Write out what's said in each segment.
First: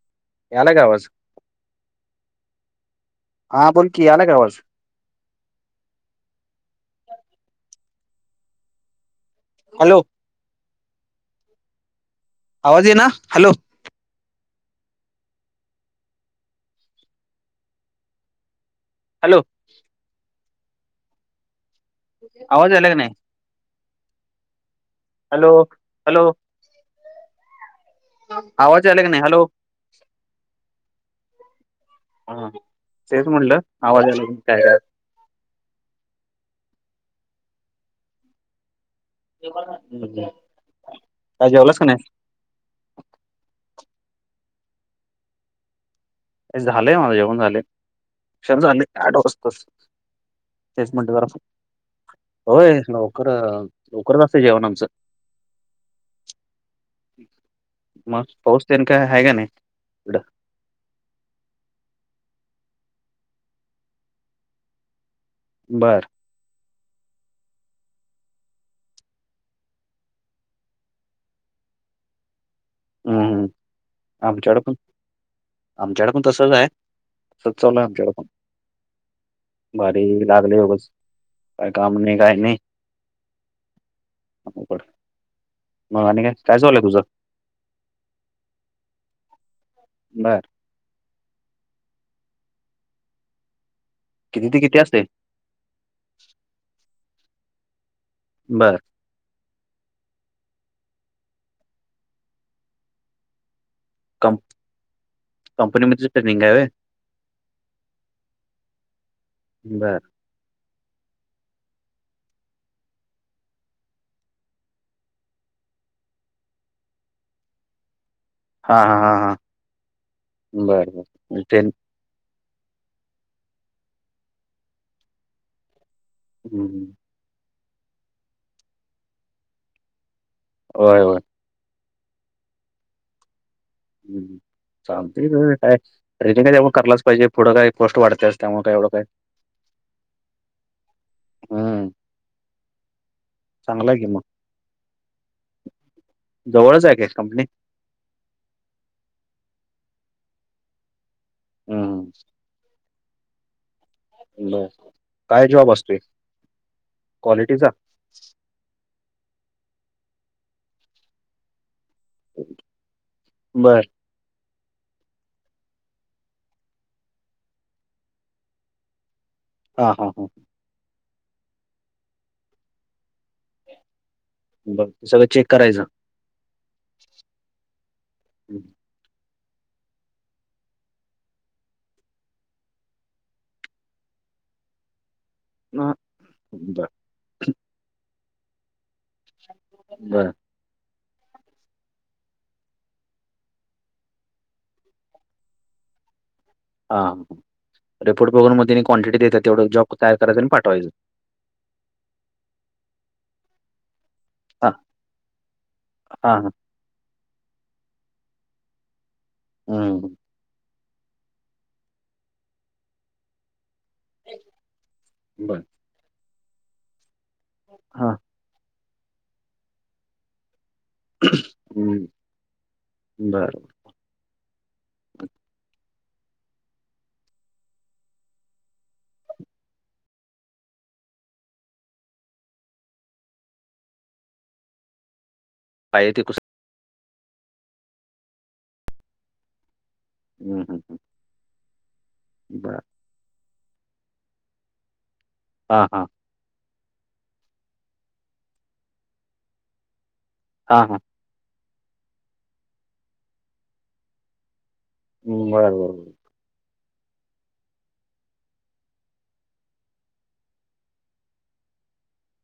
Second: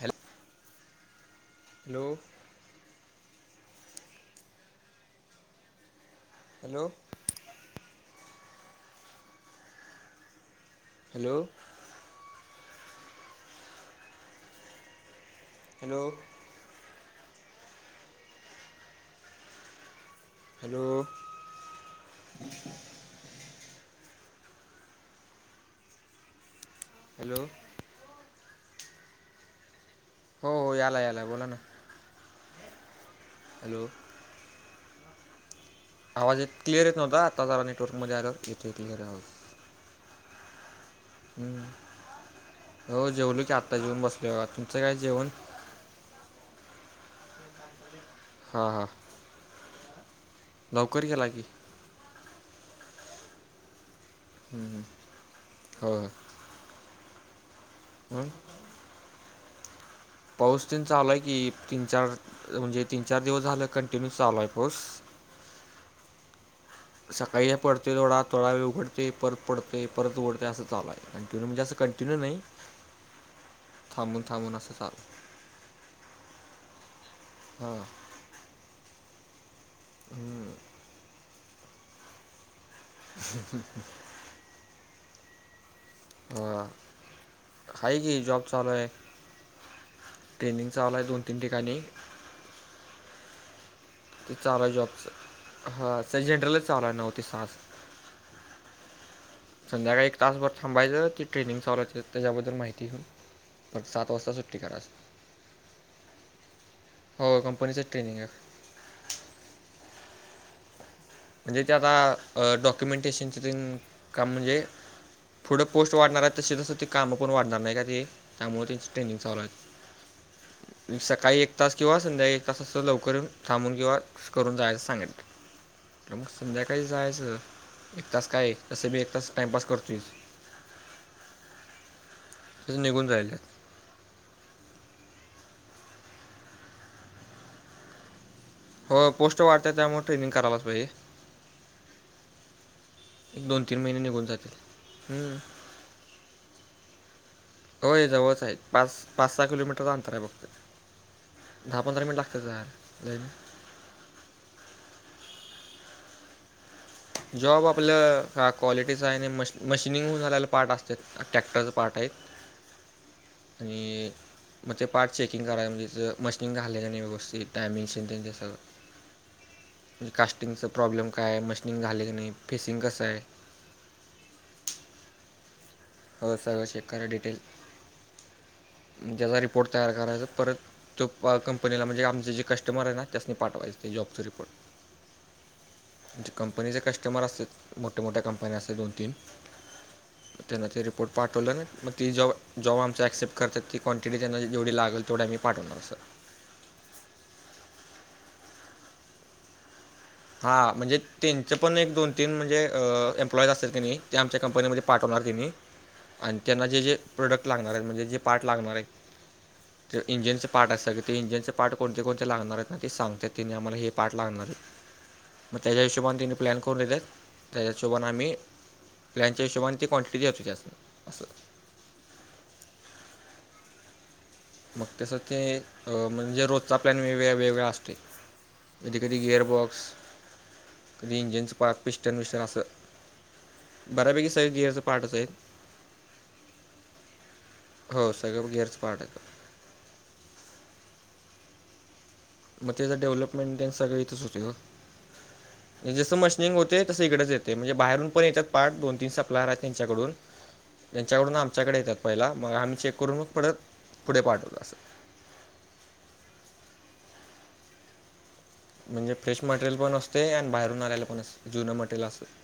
हल याला कावाज हॅलो हा बोल की अलग आवाज हॅलो हॅलो हॅलो आवाजे ना हॅलो हॅलो हॅलो हॅलो आवाज आला क नाही हॅलो हॅलो हॅलो आवाज अलेग नाही हॅलो हो हो याला याला बोला ना हा तेच म्हटलं हॅलो आवाजला काय आवाज क्लिअर य नव्हता आता जरा नेटवर्क मध्ये आल्यावर इथे क्लअर आवाज हम् हम्म हो जेवलो की आत्ता जेऊन बसल तुमचं काय जेवण झालंय माझं जेवण झाले क्षण हां झाले हां आठ वाजता तेच लवकर म्हण केला ज की होय लवकर लवकर ह हो मग पाऊसन का ह का नाही तिकडं? पाऊस ते चालूय की तीन चार म्हणजे तीन चार दिवस झाले कंटिन्यू चालू आहे पाऊस बरं सकाळी पडते थोडा थोडा वेळ उघडते परत पडते परत उघडते असं चाललं आहे आणि ति म्हणजे असं कंटिन्यू नाही हम्म थांबून हम् आ थांबून चढ असं पण चालू आमच्याकडे पण तसच आहे तसच हां चालय आमच्याकडे पण भारी लागले उगस काय काम नाही काही नाही ह ह क मग आणि काय काय ऊलंय तुझं काा की जॉब चालू आहे बर ट्रेनंग चा आला आहे दोन तीन ठिकाणी ते किती चालला किती असते जॉबचं हा स जनरलच चालला आहे नव्ह ते सास बर संध्याकाळी एक तासभर थांबायचं ती ट्रेनिंग चालाय त्याच्याबद्दल माहिती घऊन तर सात वाजता कं सुट्टी कराच कंपनीमध्ये ट्रेनिंग आहे होय हो कंपनीचंच ट्रेनिंग आहे बरं म्हणजे ते आता डॉक्युमेंटेशनचे काम म्हणजे पुुढं पोस्ट वाढणार आहे तशी तस ते कामं पण वाढणार नाही का ते त्यामुळे हा त्यांच हा हा ट्रेनिंग हा चालू बर आहे सकाळी बर एक ट्रेन तास किंवास संध्या एक तासच लवकर थांबून किंवा करून जायच सांगल तर मग संध्याकाळी हं. जायचं एक तास काय तस मी एक तास टाइमपास करतोयस होय होय त निघून जाहिले हम्म ांगते का रिंगयवण कलाच पाहिजे पुढं काही पोस्ट वाढते हो पोस्ट वाढत त्यामुळे ट्रेनिंग करालाच पाहिजे हम् एक दोन तीन महिने की मग निघून जातील हम्म जवळच आहे कश कंपनी होय जवळच आहे पाच पाच सहा किलोमीटरचं अंतर आहे फघत दहा पंधरा हम्म मिनिट लागत ब काय जवाब असतोय जॉब क्वालिटीचा आपल्या का क्वालिटीचं आहे मश मशिनिंगऊन झालेला पार्ट असतते टॅक्टरचं पार्ट आहेत बर आणि मग ते पार्ट चेकिंग कराय म्हजे मशीन घाले नाही व्यस्थित टयमिंग्स त्यांच्या सगळं हा हा म्हणजे हा कास्टिंगचा प्रॉब्लेम काय आहे मशिनिंग झाले की नाही फेसिंग कसं आहे बरं ते सगळं चेक करायचं हो सगळं चेक करा डिटेल त्या्याचा रिपोर्ट तयार करायचा परत तो कंपनीला म्हणजे आमचे जे कस्टमर आहे ना त्यासनी पाठवायचें ते जॉबचा रिपोर्ट हा म्हणजे कंपनीचे बर कस्टमर असतात मोठ्या मोठ्या कंपन्या असत दोन तीन बरं त्यांना ते रिपोर्ट पाठवलं नाही मगी जॉब आमं ॲक्सेप्ट करतात ती क्वटी त्यां जेवढी लागल तेवढं मी पाठणार सर हा रिपोर्ट बघून मग तिने क्वांटिटी देतात तेवढं जॉ हा म्हणजे त्यांचं पण एक दोन तीन म्हणजे एम्प्लॉईज असतील की नाही ते आमच्या हा कंपनीमध्ये पाठवणार तेंनी हा आणि हा त्यांना जे जे प्रोडक्ट लागणार आहेत म्हणजे जे पार्ट लागणार आहे ते हम्म इंजिनचं पार्ट आहे सगळे ते इंजिनचे पार्ट कोणचे कोणचे लागणार आहेत ना ते सांगतात तेंनी आम्हाला हे पार्ट लागणार आहे मंग बर त्यांच्या हिशोबांन तिनें प्लॅन करूंन देतात त्यांच्या हिशोबाने हा आम्हीं प्लॅनच्या हिशोबाने ती काॅनटिटी होती जास्तं हम्म बरं मंग तसच ते म्हणजे रोजचा प्लॅन वेग वेगळां असतोय कधीं कधीं गिअरबॉक्स कधीं इंजिनचं प पिस्टन बस्टन असं बऱ्यापैकी सगळं गियरं पार्टच हाईत. पाहिजे ते कु हो सगळं गेयरच पार्ट हाईत हम हम ह मंग त्याचं डेव्हलपमेंट सगळं इथंच हां, होतें हां. जसं मं मशिन ते होते तसं ईकडेच येतं म्हणजे बाहेरून पणं येतांत पार्ट दोन तीनं सप्लायर आहेत त्यांच्याकडून हां, हां. त्यांच्याकडून आमच्यांकडे येतांत पहिला मंग आम्हीं चेक करूंन मंग परत पुढें पाठवतं असं हम बरं बरं बरं म्हणजे फ्रेश मटेरियल पणं असतें आणि बाहेरून आलेलयं पणं असतें जुनं मटेरियल असते असं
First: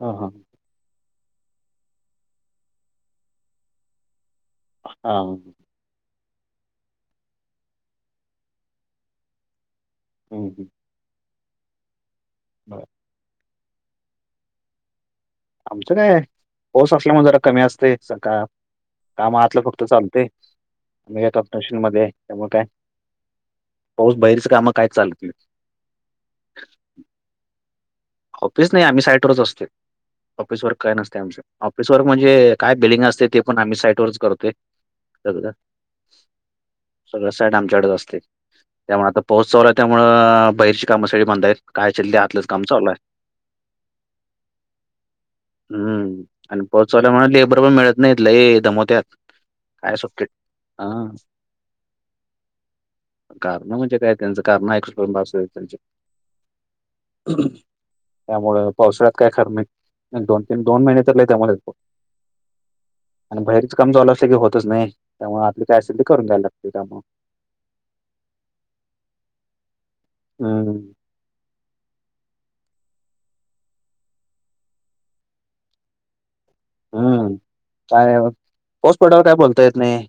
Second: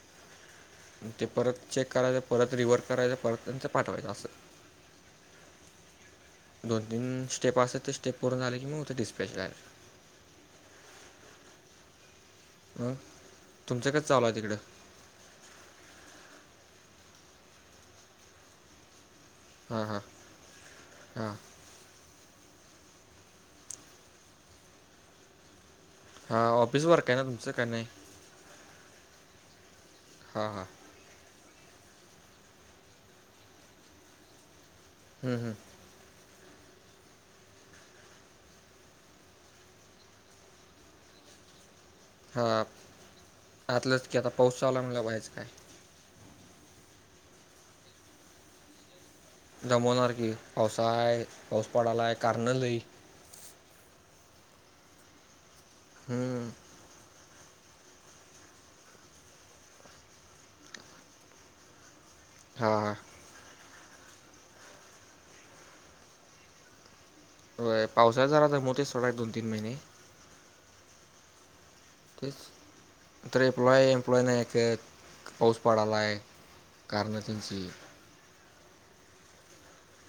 ह हां ते परत चेक करायचं परत रिव्हर करायचं परत त्यांचं पाठवायचं असं. हा दोन तीन स्टेप असे ते स्टेप करून झाले की मग उते डिस्पच लार हम् हम् अं तुमच काय चालू आहे तिकडे आमचं कायं पाऊस असल्यामुळें जरा कमी असतें सकाळीं कामं आातलं हां फक्तं हां चालते मंग हां येतांत स्टेशन मध्यें तेव्हा कायं पाऊस बाहिरंच कामं कायं चालत नाहीत हा ऑफिस वर्क आहे नां तुमचं कांहीं की नाहीं ऑफिस नाहीं आम्हीं साईटवरच असतोय हां हां ऑफिसवर कायं नसतय आमच्यात ऑफिस वर म्हणजे कायं बिलिंग असतें ते पणं आम्हीं साईट वरच करतोय हं, सगळं. हं. [unintelligible] सगळं साईट आमच्यांकडेच असतें त्यामुळें आता पाऊस चालू हाय त्यामुळं बाहेरची कामं सगळी बंद आहेत. कायंआसल आंतलंच कामं हां चालू हाय आतलंच की आता पाऊस चालू म्हटल्यावर बाहेरच कायं हम्मं आणि पोहोचवल्यां मुळ लेबर पणं मिळतं नाहींत लय दमवत्यांत दमवणार की पाऊसाळा हाय पाऊस पडालांय कारनं लई कारणं म्हणजे कायं त्यांचं कारणं ऐक त्यांचें हं, त्यामुळे पावसाळ्यांत कायं खरं नाहीं दोन तीनं दोन महिने लंय [unintelligible] हां.... आणि बाहेरची कामं चालू असली की होतंच नाहीं त्यामुळें आतली कायं असल ते करूंन द्यायला लागतय कामं. व्हयं पावसाळ्यात जरा दमवतयच सोडा एक दोन तीनं महिने हम्मं तेचं तरं एमप्लॉय एम्प्लॉय नाहीं कां एकतर पाऊस पडांलायं कारणं त्यांची कायं पाऊस पडल्यावर काय बोलता येतं नाहीं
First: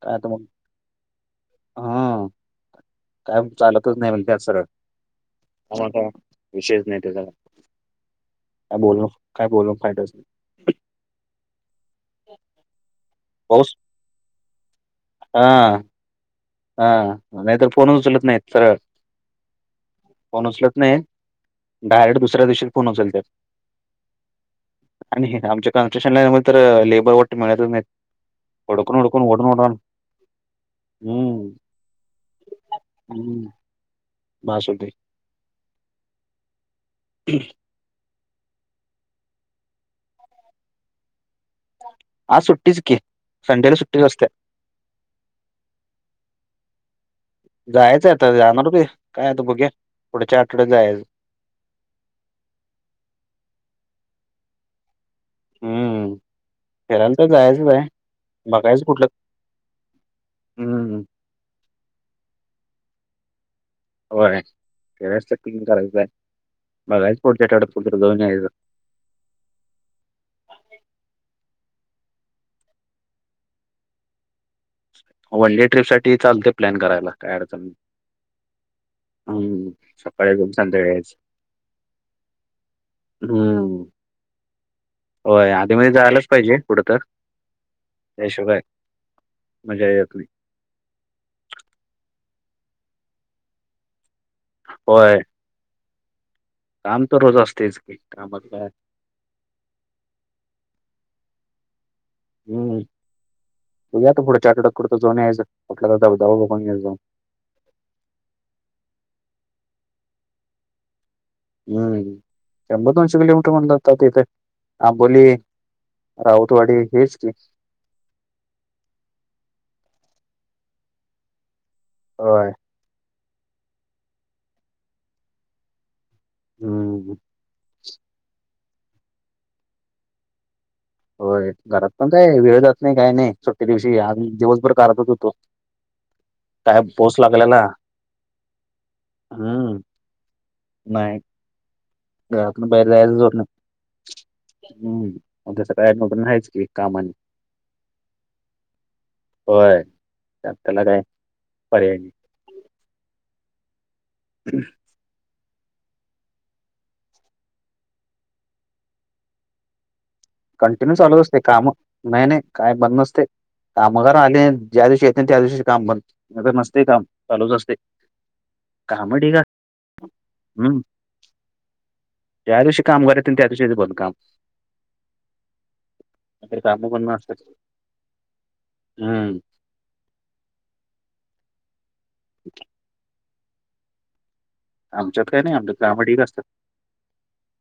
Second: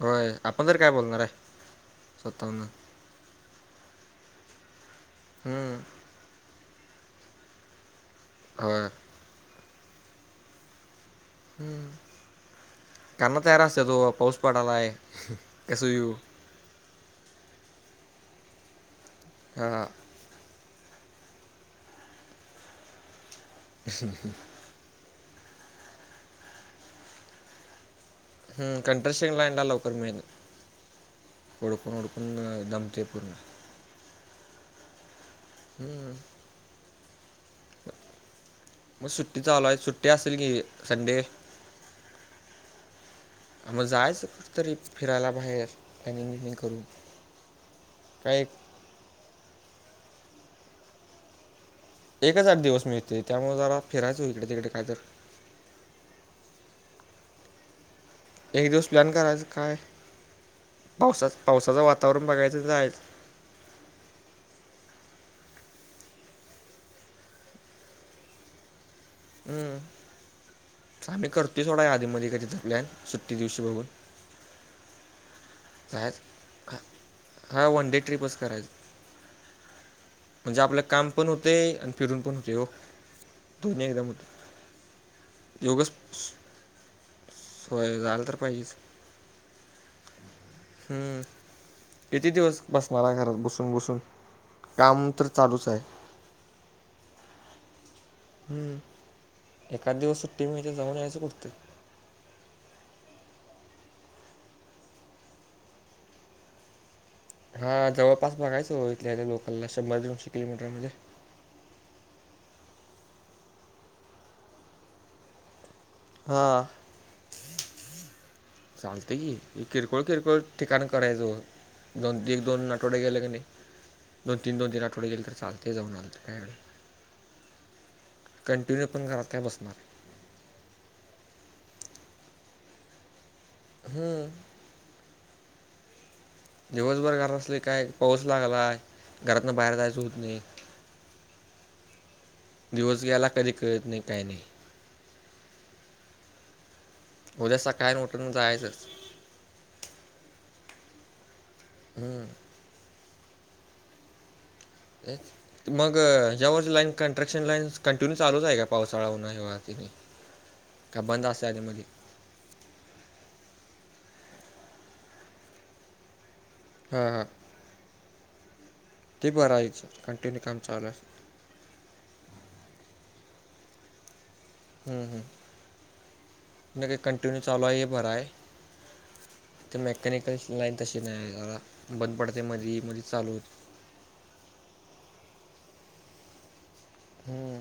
होयं आपणं तर कायं बोलणारं आहे स्वताहून कायंम चालतंच नाहीं म्हणत्यांत सरळं हम्म विषयच नाही तेजा काय होय बोलून काय बोलून फायदाच नाही हम्मं [unintelligible] कामं तयार पाऊस असतांत तो पाऊस पडालांय हा कसं व्हियू हा नाहीं तर फोन उचलत नाहीं तरं सरळं ह फोन उचलत नाही डायरेक्ट दुसऱ्या दिवशीत फोन उचलत ह ह आणि आमच्या कनस्ट्रक्शन लान तर लेबर वाट मिळच हम् कंट्रेशन लांड लवकर मल हम्म उओडकून ओडकून दमते पूर्ण माशक्ध हम्म हम् मग सुट्टी चालू आहे सुट्टी असेल की संडे आज सुट्टीच की संडेला सुट्टीच असते क तरी फिरायला बाहेर टॅनिंग बमिंग करून जायचं आहे आता जाणार का काय आता बघ्या पुढेच्या आठवड्यात जायचं एकचार दिवस मिळते त्यामुळे जरा फिरायचो इकडे तिकडे काय तर हम्म फिरायला तर जायचंच आहे एक बघायचं दिवस कुठलं प्लॅन करायचं काय हम्म पावसा पावसाचं वातावरण बघायचं जायच होयं खचिंग करायचं आहे बघायचं पुढच्यावतत दोन हम्मं आम्हीं करतोय थोडा आधीमध्ये का तिथं प्लॅन सुट्टी दिवशी बघूंन व्हॉलेट कायच ह हां वन डे ट्रिपचं हम्म करायचं सकाळी जाऊन म्हणजे आपलं संध्याकाळी कामं यायचं पणं होतें आणि फिरून पणं होतें हो हम्म तुभी एकदां [unintelligible] होय आधी म जायलाच पाहिजे कुठ तर सोय झालं तर हशोबा आहे पाहिजेच मजा येतली हम्म किती दिवस बसणार घरात बसून बसून काम होय तर चालूच आहे काम तर रोज असतेच काही हम् एखकाद दिवस सुट्टी म्ह तर जमन यायचं उठतं हम् तू या तर पुढे चारटक करत जाऊनयच आपटला तर दबा बघून जाऊन हा जवळपास बघायच इथल्या लोकलला शंभर दोनशे किलोमीटर मध्ये हम् शंभर अंश किलोमीटर म्हण जातात तथे आंबोली हां राऊतवाडी हेच की चालत की किरकोळ किरकोळ ठिकाण करायचं दोन एक होय दोनट आठवडे गेले की नाही दोन तीन दोन दिन आठवडे गेले तर चालते जाऊन आल काय एवढं हम कंटिन्यू पण घरात काय बसणार होय घरात पण काय वेळ जात नाही काय नाही सुट्टे दिवशी आ दिवसभर करातच होतो काय पाऊस दिवसभर घर असले लागलेला काय पाऊस लागलाय घरातन बाहेर हम्म जायचं होत नाही नाही घरातून बाहेर दिवस जायला गेला कधी कळत नाही काय नाही जोरणम्म त्या सगळ ऍडमटून रायचं की कामाने उद्या सकाळ उठून जायचंच होय त्यांना काय पर्याय नाही हम्म, हम् मग ज्या वर् लाईन कनस्ट्रक्शन लाईन कंटिन्यू चालूच आहे का पावसाळा उन शि ती कंटिन्यू चालत असते काम नाही नाही काय बंद नसते कामागार आले ज्या दिवशी येत त्या दिवशी काम बंद नस ते काम हां हां चालूच असते काम ते ठीक आहे बरं यायचं कंटिन्यू काम हम्म चालस ज्या दिवशी कामराय त्या दिवशी बोल काम ह नाहीतर काम नाही का बंद कंटिन्यू नसतात चालू आहे आहे भर आहे हम्म तर मेकॅनिकल लाईन तशी नाही बंद पडायते म मध्ये चालू होते आमच्यात काय नाही आमच्यात कामं ढीग असतात. हम्म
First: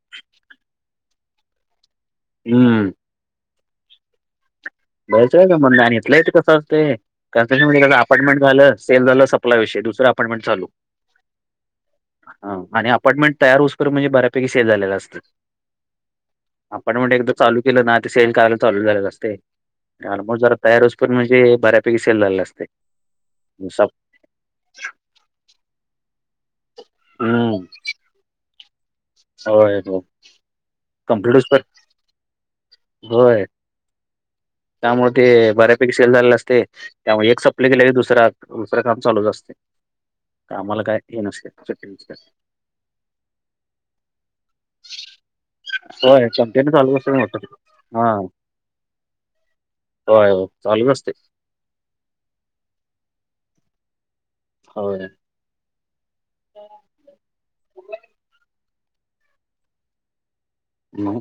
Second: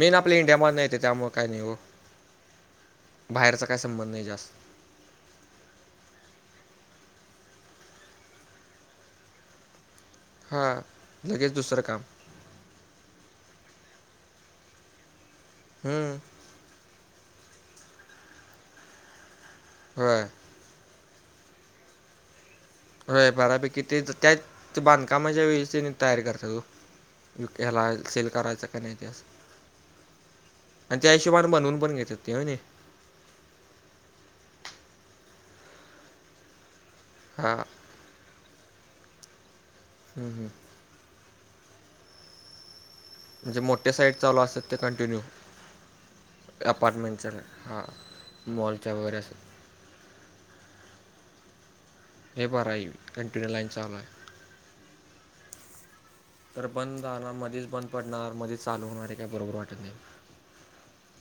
मेन आपल्या इंडिया म नाही त्याच्यामुळं काही नाही ओ हम्म. बाहेरचा काय संबंध नाही जास्त. जायचय का म्हण आणि इथल्या इथं कसं असतंय कारण त्यांच्यामध्ये कसं अपार्टमेंट झालं, सेल झालं सपला विषय दुसरं अपार्टमेंट हा लगेच दुसरं काम ह आणि अपार्टमेंट तयार होईसपर्यंत म्हणजे बऱ्यापैकी सेल झालेला असतं हम्म. पण मग एकदा चालू केलं ना ते सेल करायला चालू झालेलं असते. आणि होय ऑलमोस्ट जरा तयार होऊसपर्यंत म्हणजे बऱ्यापैकी सेल झालेल असतय. होय बऱ्यापैकी तेच त्याच बांधकामाच्या वेळीच त्यांनी तयारी करत ठरवु हम्म युक्याला सेल करायचां का नाही ते. होय हो आणि त्या हिशोबने बनवून पण घेतात ते हो नी. होय. त्यामुळे ते बऱ्यापैकी सेल झालेले असते त्यामुळे एक हां सप्लाय केलेली दुसऱ दुसरं काम चालूच असते हम्म, हम्म. कामाला काय हे नसेते सुटी म्हजे मोठे साईड चाू असत ते कंटिन्यू हो्या चालूषट हा मोॉलच्याा वगैरे अस होय चालूच असते हे बरं हाय कंटिन्यु लाईन चालू आहे. होय. तर बंद झाला मधीच बंद पडणार, मधीच चालू होणार हे काय बरोबर वाटत नाही. म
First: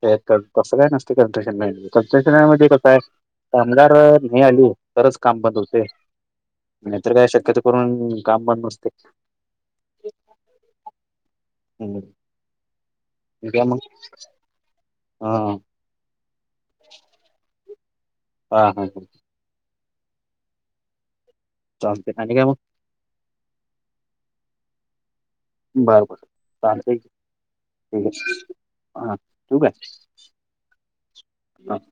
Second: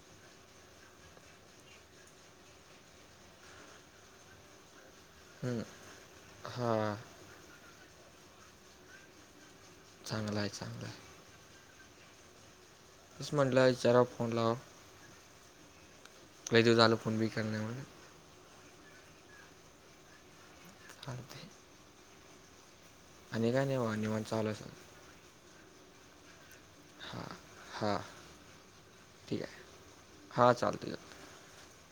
ते कसं काय नसतय कंट्रशन लाईन मधे कंट्रशनामध्ये का काय? कामगार नाही आली तरच काम बंद हम्म, होतय हा नाही तर काय शक्यतो करून काम बंद नसतंय. चांगलाय चांगलाय. ह तेच म्हणलं विचाराव फोन लावाव, हा लय दिवस झालं फोन बी केला नाही म्हणे हा हा हा. चालतंय चालतंय, आणि काय मग? आणि काय नाही वा निवांत चालु अआहे सगळं. बरं बरं हां हां चालतंय हा, ठीक ठेऊ आहे काय? हां चालतंय चालतंय. हा